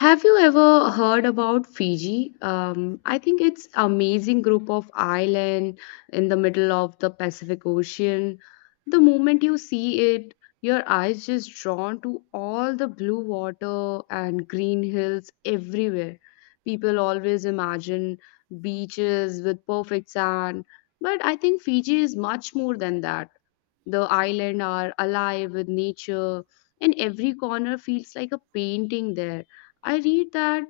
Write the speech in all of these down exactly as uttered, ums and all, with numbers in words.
Have you ever heard about Fiji? Um, I think it's amazing group of island in the middle of the Pacific Ocean. The moment you see it, your eyes just drawn to all the blue water and green hills everywhere. People always imagine beaches with perfect sand, but I think Fiji is much more than that. The island are alive with nature, and every corner feels like a painting there. I read that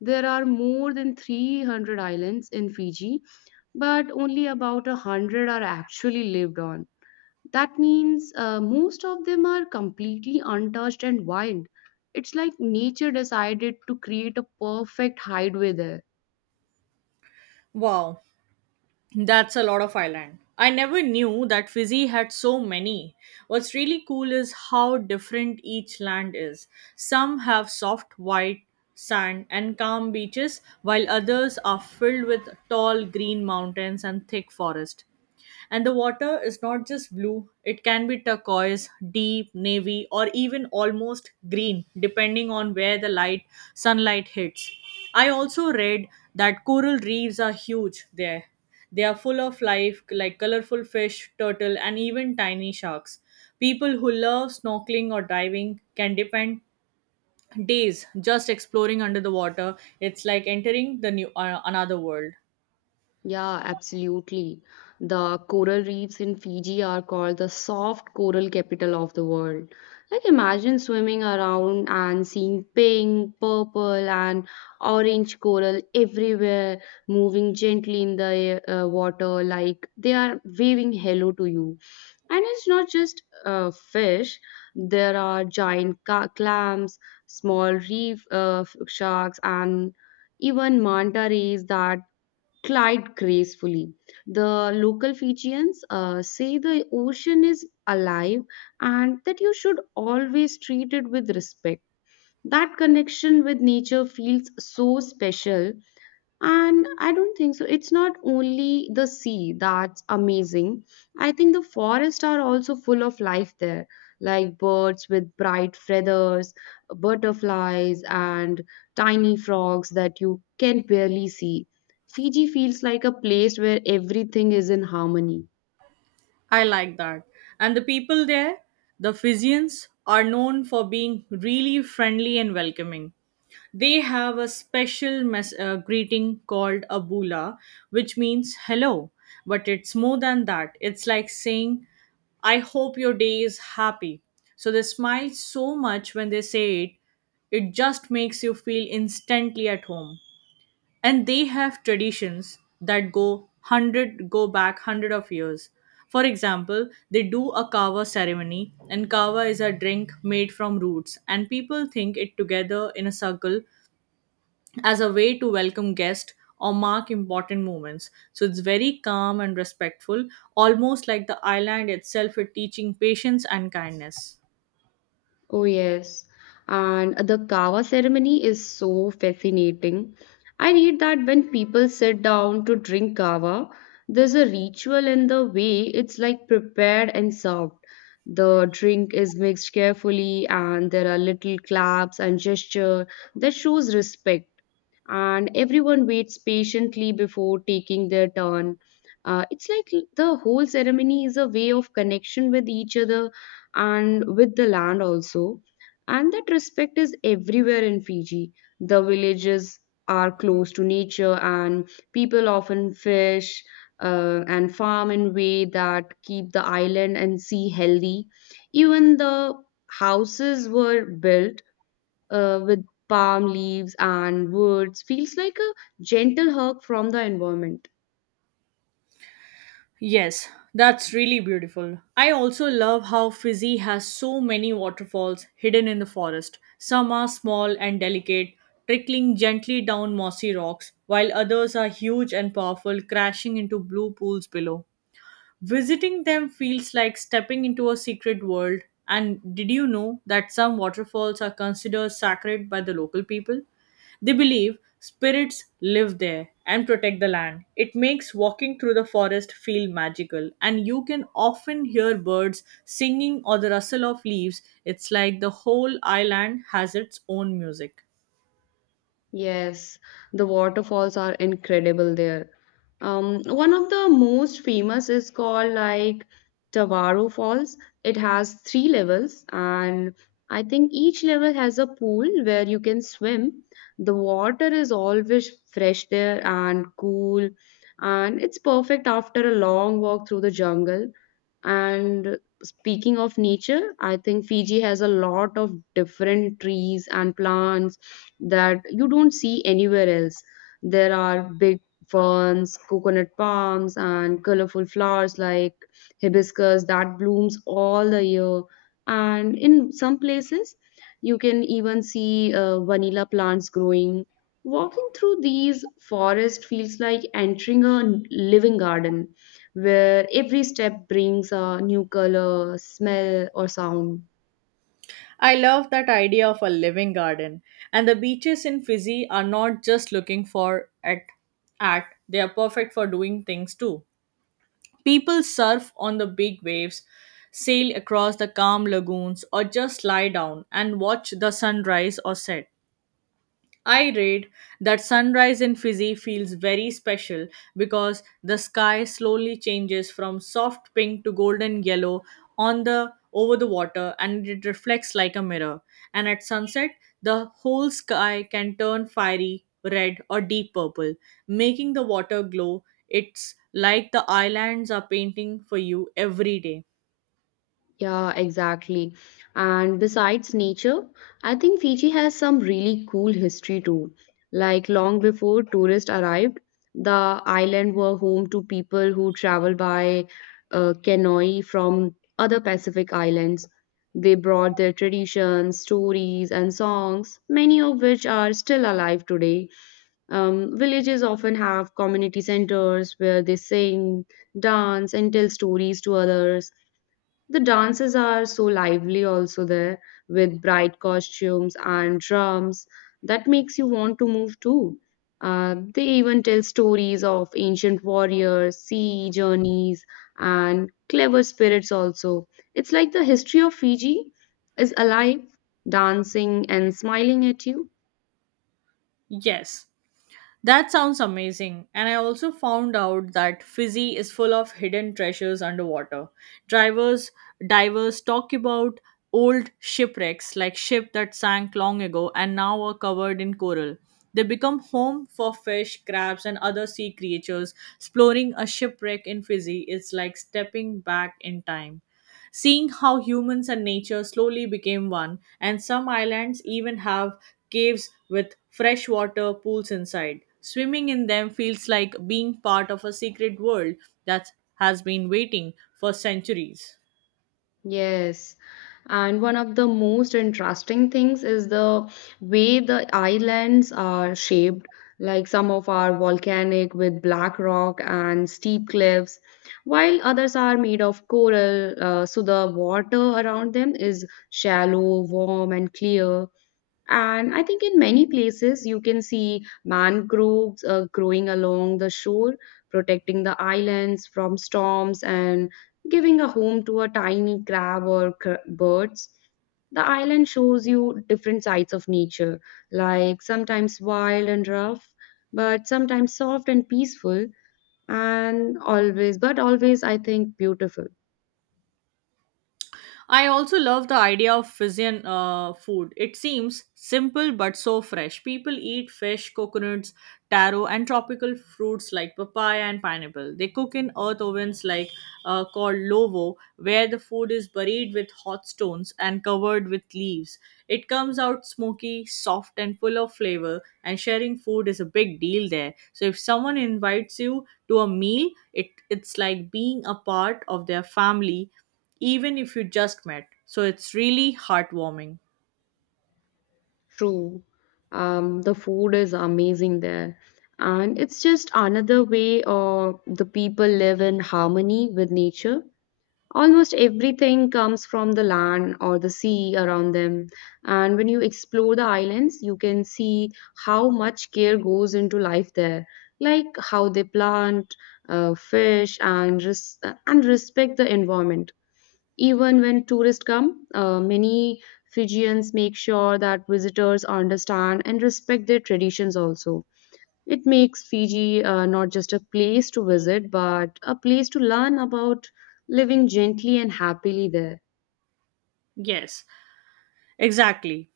there are more than three hundred islands in Fiji, but only about one hundred are actually lived on. That means uh, most of them are completely untouched and wild. It's like nature decided to create a perfect hideaway there. Wow, that's a lot of island. I never knew that Fiji had so many. What's really cool is how different each land is. Some have soft white sand and calm beaches, while others are filled with tall green mountains and thick forest. And the water is not just blue, it can be turquoise, deep, navy, or even almost green, depending on where the light sunlight hits. I also read that coral reefs are huge there. They are full of life, like colorful fish, turtle, and even tiny sharks. People who love snorkeling or diving can depend days just exploring under the water. It's like entering the new uh, another world. Yeah, absolutely. The coral reefs in Fiji are called the soft coral capital of the world. Like, imagine swimming around and seeing pink, purple, and orange coral everywhere, moving gently in the uh, water, like they are waving hello to you. And it's not just uh, fish, there are giant ca- clams, small reef uh, f- sharks, and even manta rays that Clyde gracefully. The local Fijians uh, say the ocean is alive and that you should always treat it with respect. That connection with nature feels so special and I don't think so. It's not only the sea that's amazing. I think the forests are also full of life there, like birds with bright feathers, butterflies, and tiny frogs that you can barely see. Fiji feels like a place where everything is in harmony. I like that. And the people there, the Fijians, are known for being really friendly and welcoming. They have a special mes- uh, greeting called a bula, which means hello. But it's more than that. It's like saying, I hope your day is happy. So they smile so much when they say it, it just makes you feel instantly at home, and they have traditions that go hundred go back hundred of years. For example, they do a kava ceremony, and kava is a drink made from roots, and people think it together in a circle as a way to welcome guests or mark important moments. So it's very calm and respectful, almost like the island itself is teaching patience and kindness. Oh, yes. And the kava ceremony is so fascinating. I read that when people sit down to drink kava, there's a ritual in the way it's like prepared and served. The drink is mixed carefully, and there are little claps and gesture that shows respect and everyone waits patiently before taking their turn. Uh, it's like l- the whole ceremony is a way of connection with each other and with the land also. And that respect is everywhere in Fiji. The villages are close to nature, and people often fish uh, and farm in way that keep the island and sea healthy. Even the houses were built uh, with palm leaves and woods feels like a gentle hug from the environment. Yes, that's really beautiful. I also love how Fizzy has so many waterfalls hidden in the forest. Some are small and delicate, trickling gently down mossy rocks, while others are huge and powerful, crashing into blue pools below. Visiting them feels like stepping into a secret world. And did you know that some waterfalls are considered sacred by the local people? They believe spirits live there and protect the land. It makes walking through the forest feel magical, and you can often hear birds singing or the rustle of leaves. It's like the whole island has its own music. Yes, the waterfalls are incredible there. Um, one of the most famous is called like Tawaro Falls. It has three levels, and I think each level has a pool where you can swim. The water is always fresh there and cool, and it's perfect after a long walk through the jungle. And speaking of nature, I think Fiji has a lot of different trees and plants that you don't see anywhere else. There are big ferns, coconut palms, and colorful flowers like hibiscus that blooms all the year. And in some places, you can even see uh, vanilla plants growing. Walking through these forests feels like entering a n- living garden where every step brings a new color, smell, or sound. I love that idea of a living garden. And the beaches in Fiji are not just looking for at at they are perfect for doing things too. People surf on the big waves, sail across the calm lagoons, or just lie down and watch the sunrise or set. I read that sunrise in Fiji feels very special because the sky slowly changes from soft pink to golden yellow on the over the water, and it reflects like a mirror. And at sunset, the whole sky can turn fiery red or deep purple, making the water glow. It's like the islands are painting for you every day. Yeah, exactly. And besides nature, I think Fiji has some really cool history too. Like long before tourists arrived, the island were home to people who traveled by uh, canoe from other Pacific islands. They brought their traditions, stories, and songs, many of which are still alive today. Um, villages often have community centers where they sing, dance, and tell stories to others. The dances are so lively also there with bright costumes and drums that makes you want to move too. Uh, they even tell stories of ancient warriors, sea journeys, and clever spirits also. It's like the history of Fiji is alive, dancing and smiling at you. Yes, that sounds amazing. And I also found out that Fizzy is full of hidden treasures underwater. Drivers, divers talk about old shipwrecks like ship that sank long ago and now are covered in coral. They become home for fish, crabs, and other sea creatures. Exploring a shipwreck in Fizzy is like stepping back in time, seeing how humans and nature slowly became one. And some islands even have caves with freshwater pools inside. Swimming in them feels like being part of a secret world that has been waiting for centuries. Yes, and one of the most interesting things is the way the islands are shaped. Like some of are volcanic with black rock and steep cliffs, while others are made of coral. Uh, so the water around them is shallow, warm, and clear. And I think in many places you can see mangroves uh, growing along the shore, protecting the islands from storms and giving a home to a tiny crab or cr- birds. The island shows you different sides of nature, like sometimes wild and rough, but sometimes soft and peaceful, and always, but always, I think, beautiful. I also love the idea of Fijian uh, food. It seems simple but so fresh. People eat fish, coconuts, taro, and tropical fruits like papaya and pineapple. They cook in earth ovens like uh, called lovo, where the food is buried with hot stones and covered with leaves. It comes out smoky, soft, and full of flavor. And sharing food is a big deal there. So if someone invites you to a meal, it it's like being a part of their family, even if you just met. So it's really heartwarming. True. Um, the food is amazing there. And it's just another way uh, the people live in harmony with nature. Almost everything comes from the land or the sea around them. And when you explore the islands, you can see how much care goes into life there, like how they plant, uh, fish, and res- and respect the environment. Even when tourists come, uh, many Fijians make sure that visitors understand and respect their traditions also. It makes Fiji uh, not just a place to visit, but a place to learn about living gently and happily there. Yes, exactly.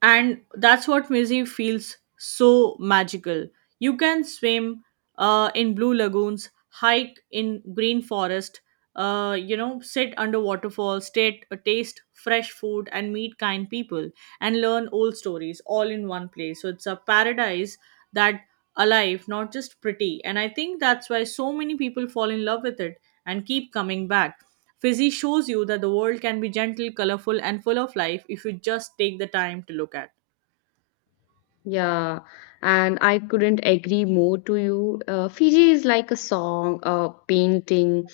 And that's what Mizzy feels so magical. You can swim uh, in blue lagoons, hike in green forest, uh, you know, sit under waterfalls, state, uh, taste fresh food, and meet kind people and learn old stories, all in one place. So it's a paradise that alive, not just pretty. And I think that's why so many people fall in love with it and keep coming back. Fizzy shows you that the world can be gentle, colorful, and full of life if you just take the time to look at. Yeah, and I couldn't agree more to you. Uh, Fiji is like a song, a painting,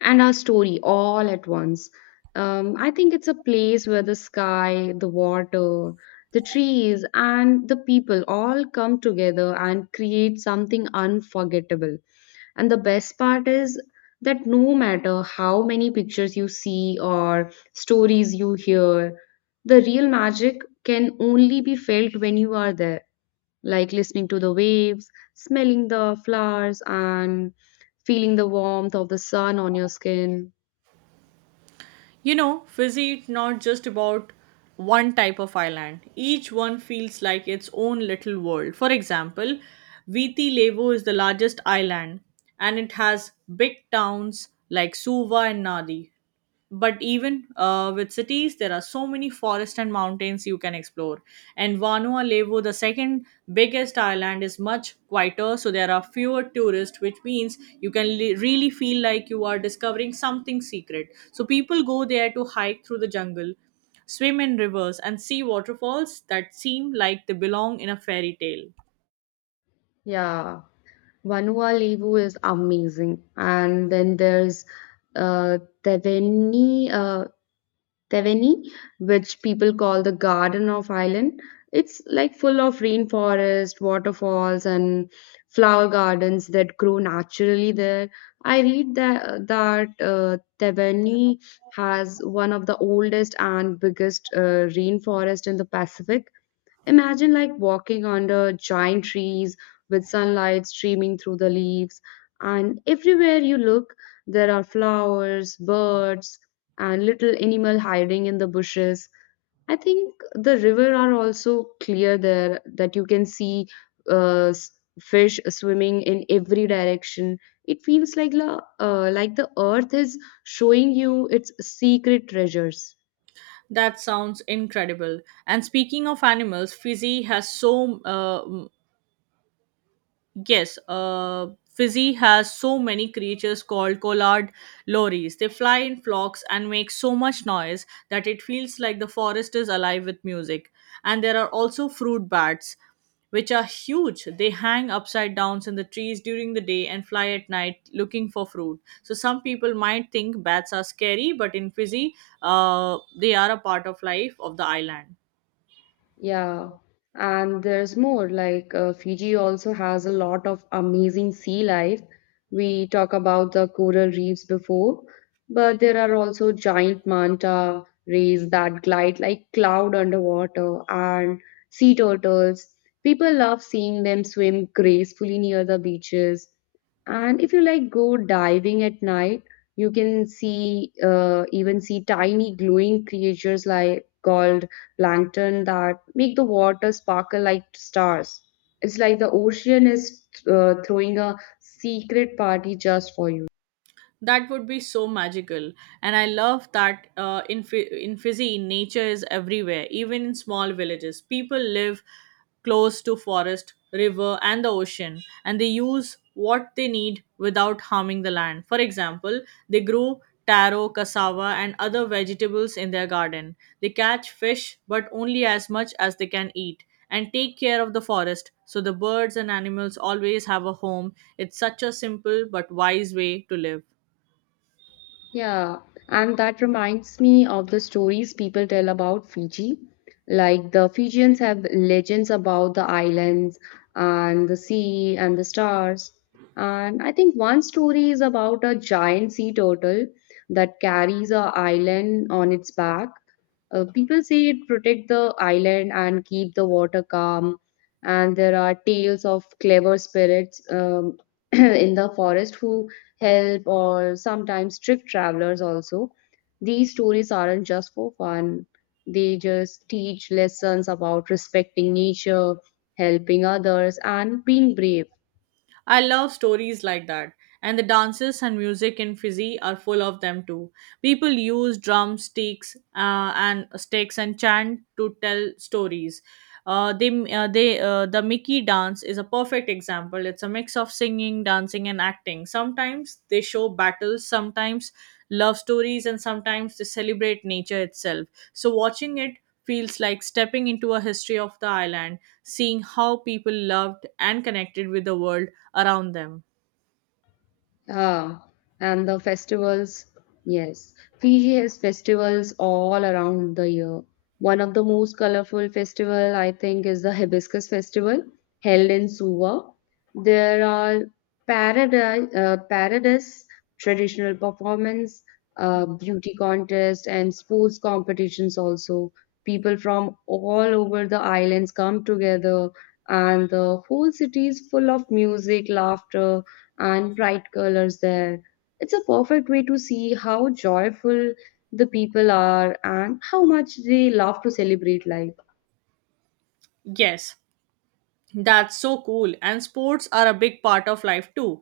and a story all at once. Um, I think it's a place where the sky, the water, the trees, and the people all come together and create something unforgettable. And the best part is that no matter how many pictures you see or stories you hear, the real magic can only be felt when you are there, like listening to the waves, smelling the flowers, and feeling the warmth of the sun on your skin. You know, Fizzy is not just about one type of island. Each one feels like its own little world. For example, Viti Levu is the largest island, and it has big towns like Suva and Nadi. But even uh, with cities, there are so many forests and mountains you can explore. And Vanuatu, the second biggest island, is much quieter, so there are fewer tourists, which means you can li- really feel like you are discovering something secret. So people go there to hike through the jungle, swim in rivers, and see waterfalls that seem like they belong in a fairy tale. Yeah, Vanuatu is amazing. And then there's uh, Teveni. Uh, Teveni, which people call the Garden of Ireland. It's like full of rainforest, waterfalls, and flower gardens that grow naturally there. I read that, that uh, Teveni has one of the oldest and biggest uh, rainforest in the Pacific. Imagine like walking under giant trees with sunlight streaming through the leaves, and everywhere you look, there are flowers, birds, and little animal hiding in the bushes. I think the river are also clear there that you can see uh, s- fish swimming in every direction. It feels like la, uh, like the earth is showing you its secret treasures. That sounds incredible. And speaking of animals, fiji has so uh, Yes, uh, Fizzy has so many creatures called collard lories. They fly in flocks and make so much noise that it feels like the forest is alive with music. And there are also fruit bats, which are huge. They hang upside downs in the trees during the day and fly at night looking for fruit. So some people might think bats are scary, but in Fizzy, uh, they are a part of life of the island. Yeah, and there's more. Like uh, Fiji also has a lot of amazing sea life. We talk about the coral reefs before, but there are also giant manta rays that glide like cloud underwater and sea turtles. People love seeing them swim gracefully near the beaches. And if you like go diving at night, you can see uh, even see tiny glowing creatures like called plankton that make the water sparkle like stars. It's like the ocean is uh, throwing a secret party just for you. That would be so magical. And I love that uh, in Fi- in Fiji, nature is everywhere. Even in small villages, people live close to forest, river, and the ocean, and they use what they need without harming the land. For example, they grow taro, cassava, and other vegetables in their garden. They catch fish, but only as much as they can eat, and take care of the forest so the birds and animals always have a home. It's such a simple but wise way to live. Yeah, and that reminds me of the stories people tell about Fiji. Like the Fijians have legends about the islands and the sea and the stars. And I think one story is about a giant sea turtle that carries a island on its back. Uh, people say it protect the island and keep the water calm. And there are tales of clever spirits um, in the forest who help, or sometimes trick travelers also. These stories aren't just for fun, they just teach lessons about respecting nature, helping others, and being brave. I love stories like that. And the dances and music in Fiji are full of them too. People use drumsticks uh, and sticks and chant to tell stories. Uh, they, uh, they, uh, the Mickey dance is a perfect example. It's a mix of singing, dancing, and acting. Sometimes they show battles, sometimes love stories, and sometimes they celebrate nature itself. So watching it feels like stepping into a history of the island, seeing how people loved and connected with the world around them. Ah, and the festivals, yes. Fiji has festivals all around the year. One of the most colorful festival, I think, is the Hibiscus Festival held in Suva. There are paradise, uh, paradise traditional performance, uh, beauty contest, and sports competitions also. People from all over the islands come together, and the whole city is full of music, laughter and bright colors there. It's a perfect way to see how joyful the people are and how much they love to celebrate life. Yes, that's so cool. And sports are a big part of life too.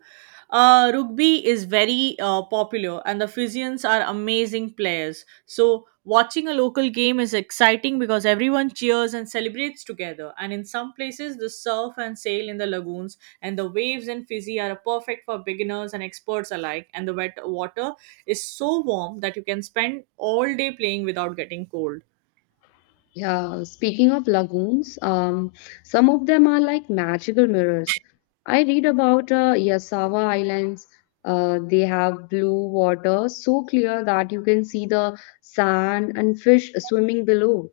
Uh, rugby is very uh, popular, and the Fijians are amazing players. So, watching a local game is exciting because everyone cheers and celebrates together. And in some places, the surf and sail in the lagoons and the waves in Fiji are perfect for beginners and experts alike. And the wet water is so warm that you can spend all day playing without getting cold. Yeah, speaking of lagoons, um, some of them are like magical mirrors. I read about uh, Yasawa Islands. Uh, they have blue water so clear that you can see the sand and fish swimming below.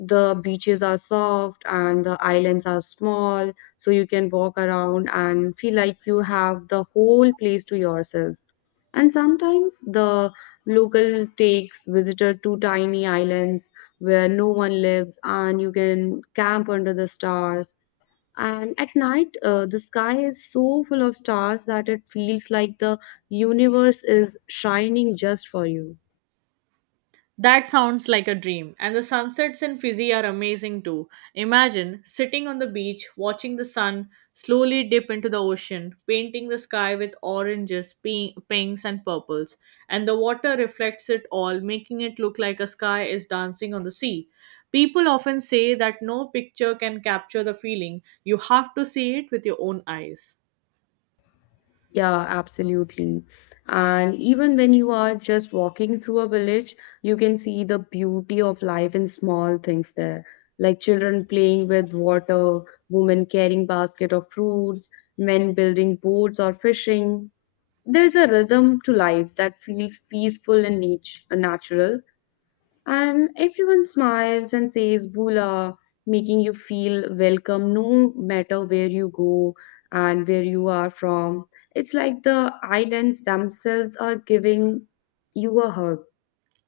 The beaches are soft and the islands are small, so you can walk around and feel like you have the whole place to yourself. And sometimes the local takes visitor to tiny islands where no one lives and you can camp under the stars. And at night, uh, the sky is so full of stars that it feels like the universe is shining just for you. That sounds like a dream. And the sunsets in Fiji are amazing too. Imagine sitting on the beach, watching the sun slowly dip into the ocean, painting the sky with oranges, pink, pinks, and purples, and the water reflects it all, making it look like a sky is dancing on the sea. People often say that no picture can capture the feeling. You have to see it with your own eyes. Yeah, absolutely. And even when you are just walking through a village, you can see the beauty of life in small things there, like children playing with water, women carrying basket of fruits, men building boats or fishing. There's a rhythm to life that feels peaceful and nat- natural, and everyone smiles and says Bula, making you feel welcome no matter where you go and where you are from. It's like the islands themselves are giving you a hug.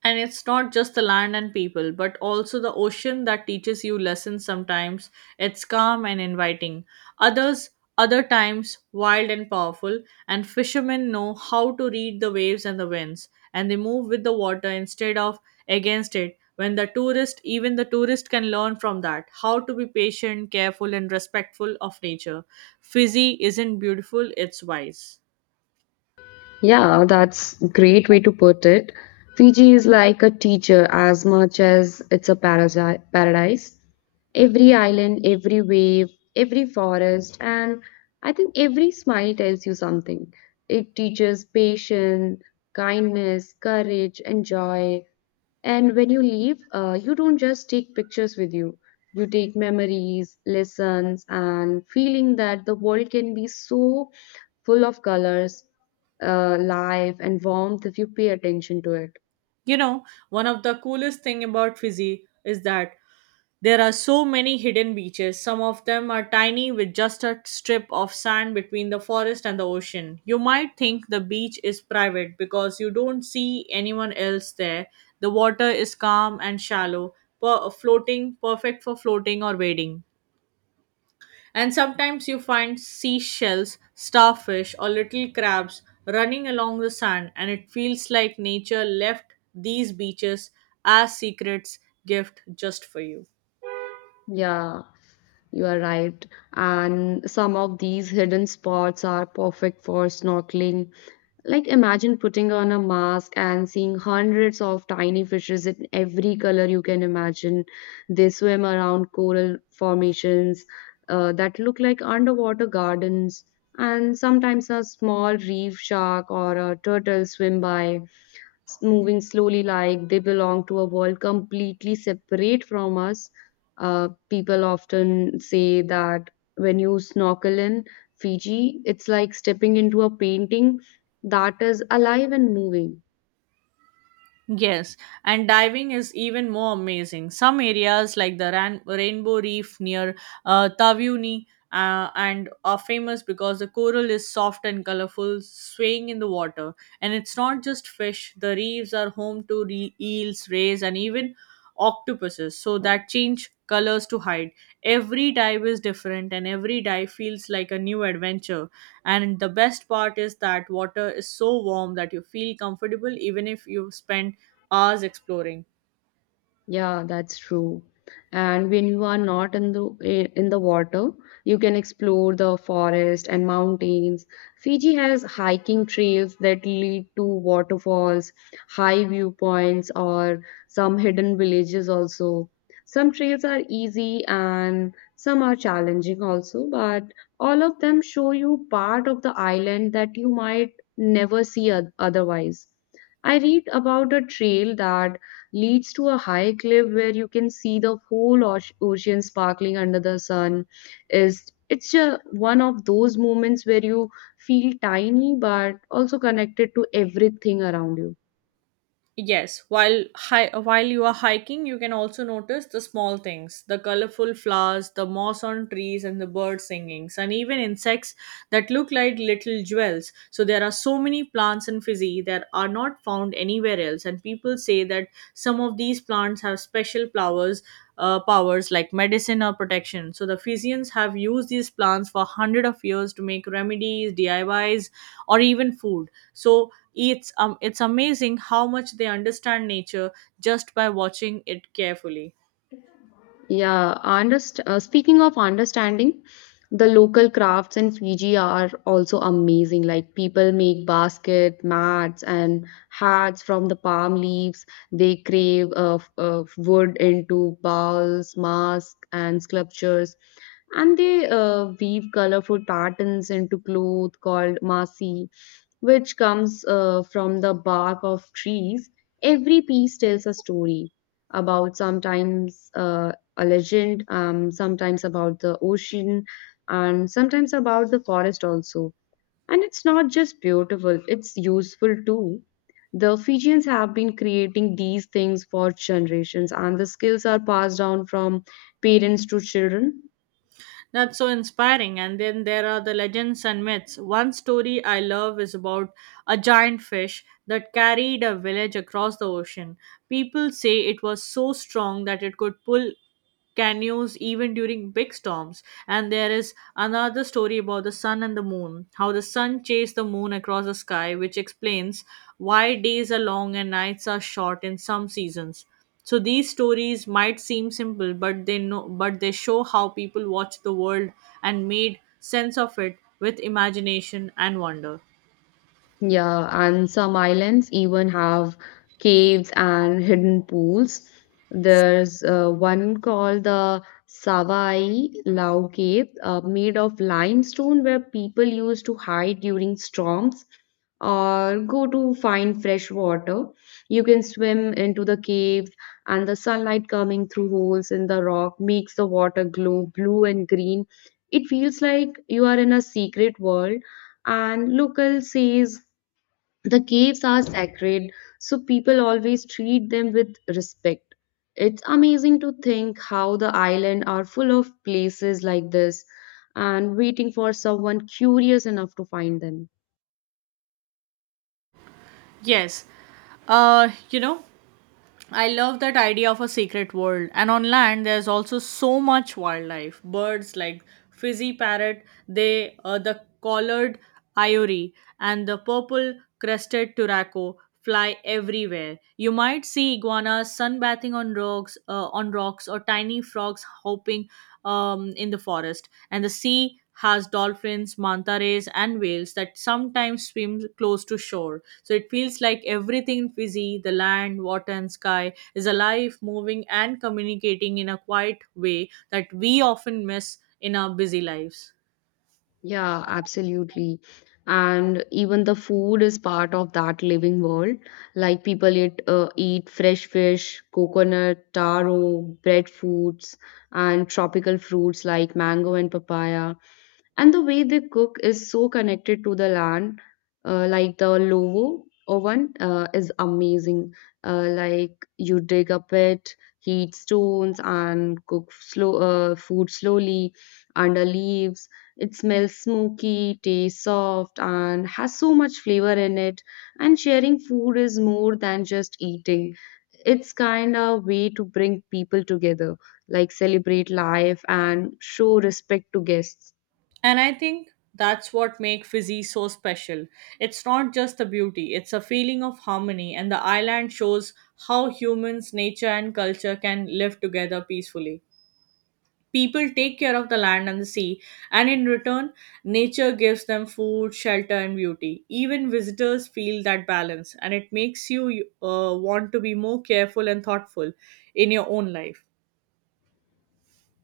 And it's not just the land and people, but also the ocean that teaches you lessons sometimes. It's calm and inviting. Others, Other times, wild and powerful. And fishermen know how to read the waves and the winds. And they move with the water instead of against it. When the tourist, even the tourist can learn from that how to be patient, careful, and respectful of nature. Fizzy isn't beautiful, it's wise. Yeah, that's great way to put it. Fiji is like a teacher as much as it's a parasi- paradise. Every island, every wave, every forest, and I think every smile tells you something. It teaches patience, kindness, courage, and joy. And when you leave, uh, you don't just take pictures with you. You take memories, lessons, and feeling that the world can be so full of colors uh, life and warmth if you pay attention to it. You know, one of the coolest thing about Fizzy is that there are so many hidden beaches. Some of them are tiny, with just a strip of sand between the forest and the ocean. You might think the beach is private because you don't see anyone else there. The water is calm and shallow, per- floating, perfect for floating or wading. And sometimes you find seashells, starfish, or little crabs running along the sand, and it feels like nature left these beaches as secrets gift just for you. Yeah, you are right. And some of these hidden spots are perfect for snorkeling. Like imagine putting on a mask and seeing hundreds of tiny fishes in every color you can imagine. They swim around coral formations uh, that look like underwater gardens, and sometimes a small reef shark or a turtle swim by. S- moving slowly like they belong to a world completely separate from us. Uh, people often say that when you snorkel in Fiji, it's like stepping into a painting that is alive and moving. Yes, and diving is even more amazing. Some areas like the Ran- Rainbow Reef near uh, Tavyuni uh, and are famous because the coral is soft and colorful, swaying in the water. And it's not just fish; the reefs are home to re- eels, rays, and even octopuses so that change colors to hide. Every dive is different, and every dive feels like a new adventure. And the best part is that water is so warm that you feel comfortable even if you spend hours exploring. Yeah, that's true. And when you are not in the eh, in the water, you can explore the forest and mountains. Fiji has hiking trails that lead to waterfalls, high viewpoints, or some hidden villages also. Some trails are easy and some are challenging also, but all of them show you part of the island that you might never see oth- otherwise. I read about a trail that leads to a high cliff where you can see the whole oce- ocean sparkling under the sun. is it's a, one of those moments where you feel tiny but also connected to everything around you. Yes, while hi- while you are hiking, you can also notice the small things, the colorful flowers, the moss on trees, and the bird singings, and even insects that look like little jewels. So there are so many plants in Fiji that are not found anywhere else, and people say that some of these plants have special flowers. Uh, powers like medicine or protection. So the Fijians have used these plants for hundred of years to make remedies, D I Ys, or even food. So it's um, it's amazing how much they understand nature just by watching it carefully. Yeah, underst- uh, speaking of understanding, the local crafts in Fiji are also amazing. Like people make basket, mats, and hats from the palm leaves. They crave uh, f- uh, wood into bowls, masks, and sculptures. And they uh, weave colorful patterns into cloth called masi, which comes uh, from the bark of trees. Every piece tells a story about sometimes uh, a legend, um, sometimes about the ocean, and sometimes about the forest also. And it's not just beautiful, it's useful too. The Fijians have been creating these things for generations, and the skills are passed down from parents to children. That's so inspiring. And then there are the legends and myths. One story I love is about a giant fish that carried a village across the ocean. People say it was so strong that it could pull canoes even during big storms. And there is another story about the sun and the moon, how the sun chased the moon across the sky, which explains why days are long and nights are short in some seasons. So these stories might seem simple, but they know, but they show how people watched the world and made sense of it with imagination and wonder. Yeah, and some islands even have caves and hidden pools. There's uh, one called the Savai Lau Cave, uh, made of limestone, where people used to hide during storms or go to find fresh water. You can swim into the cave, and the sunlight coming through holes in the rock makes the water glow blue and green. It feels like you are in a secret world, and local says the caves are sacred, so people always treat them with respect. It's amazing to think how the island are full of places like this and waiting for someone curious enough to find them. Yes, uh, you know, I love that idea of a secret world. And on land, there's also so much wildlife. Birds like fizzy parrot, they uh, the collared ivory and the purple crested turaco fly everywhere. You might see iguanas sunbathing on rocks, uh, on rocks, or tiny frogs hopping um, in the forest. And the sea has dolphins, manta rays, and whales that sometimes swim close to shore. So it feels like everything in Fiji, the land, water, and sky, is alive, moving, and communicating in a quiet way that we often miss in our busy lives. Yeah, absolutely. And even the food is part of that living world. Like people eat, uh, eat fresh fish, coconut, taro, breadfruits, and tropical fruits like mango and papaya. And the way they cook is so connected to the land. Uh, like the lovo oven uh, is amazing. Uh, like you dig a pit, heat stones, and cook slow uh, food slowly under leaves. It smells smoky, tastes soft, and has so much flavor in it. And sharing food is more than just eating. It's kind of way to bring people together, like celebrate life and show respect to guests. And I think that's what makes Fiji so special. It's not just the beauty, it's a feeling of harmony, and the island shows how humans, nature, and culture can live together peacefully. People take care of the land and the sea, and in return, nature gives them food, shelter, and beauty. Even visitors feel that balance, and it makes you uh, want to be more careful and thoughtful in your own life.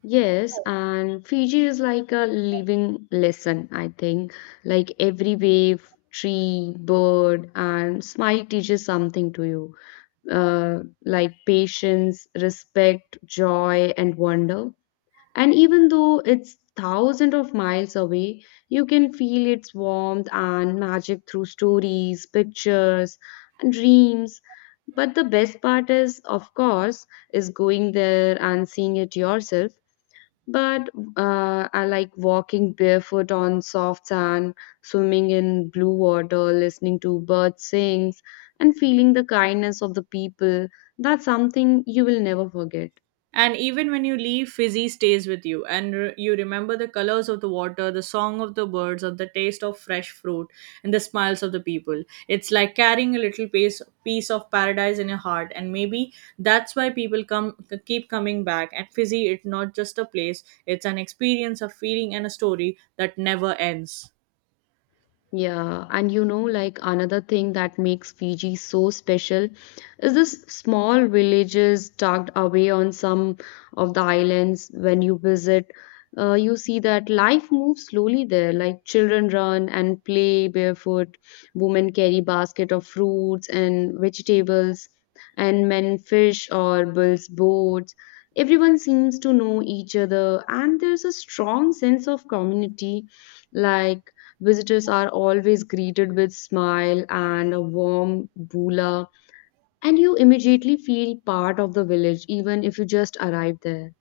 Yes, and Fiji is like a living lesson, I think. Like every wave, tree, bird, and smile teaches something to you, uh, like patience, respect, joy, and wonder. And even though it's thousands of miles away, you can feel its warmth and magic through stories, pictures, and dreams. But the best part is, of course, is going there and seeing it yourself, but uh, I like walking barefoot on soft sand, swimming in blue water, listening to birds sing, and feeling the kindness of the people. That's something you will never forget. And even when you leave, Fizzy stays with you, and re- you remember the colors of the water, the song of the birds, of the taste of fresh fruit, and the smiles of the people. It's like carrying a little piece, piece of paradise in your heart, and maybe that's why people come keep coming back. At Fizzy, it's not just a place; it's an experience, a feeling, and a story that never ends. Yeah, and you know, like another thing that makes Fiji so special is this small villages tucked away on some of the islands. When you visit, uh, you see that life moves slowly there. Like children run and play barefoot, women carry basket of fruits and vegetables, and men fish or builds boats. Everyone seems to know each other, and there's a strong sense of community, like visitors are always greeted with smile and a warm bula, and you immediately feel part of the village even if you just arrived there.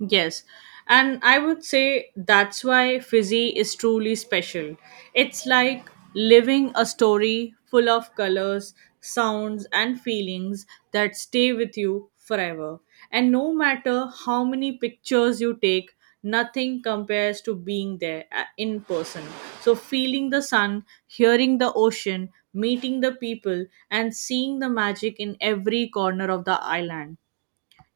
Yes. And I would say that's why Fizzy is truly special. It's like living a story full of colors, sounds, and feelings that stay with you forever. And no matter how many pictures you take, nothing compares to being there uh, in person. So, feeling the sun, hearing the ocean, meeting the people, and seeing the magic in every corner of the island,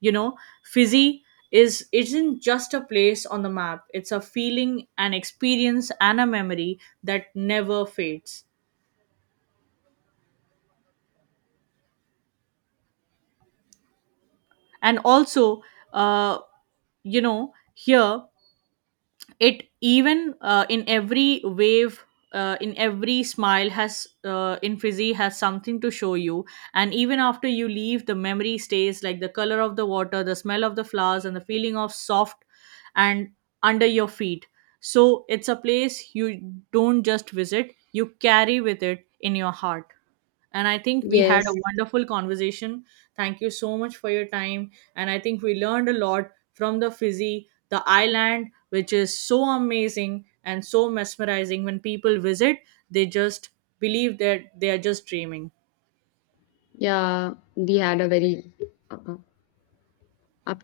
you know, fizzy is isn't just a place on the map. It's a feeling, an experience, and a memory that never fades. And also, uh you know, here it even, uh, in every wave, uh, in every smile has, uh, in fizzy has something to show you. And even after you leave, the memory stays like the color of the water, the smell of the flowers, and the feeling of soft and under your feet. So it's a place you don't just visit, you carry with it in your heart. And I think we had a Yes, wonderful conversation. Thank you so much for your time. And I think we learned a lot from the Fizzy, the island, which is so amazing and so mesmerizing. When people visit, they just believe that they are just dreaming. yeah, we had a very uh, up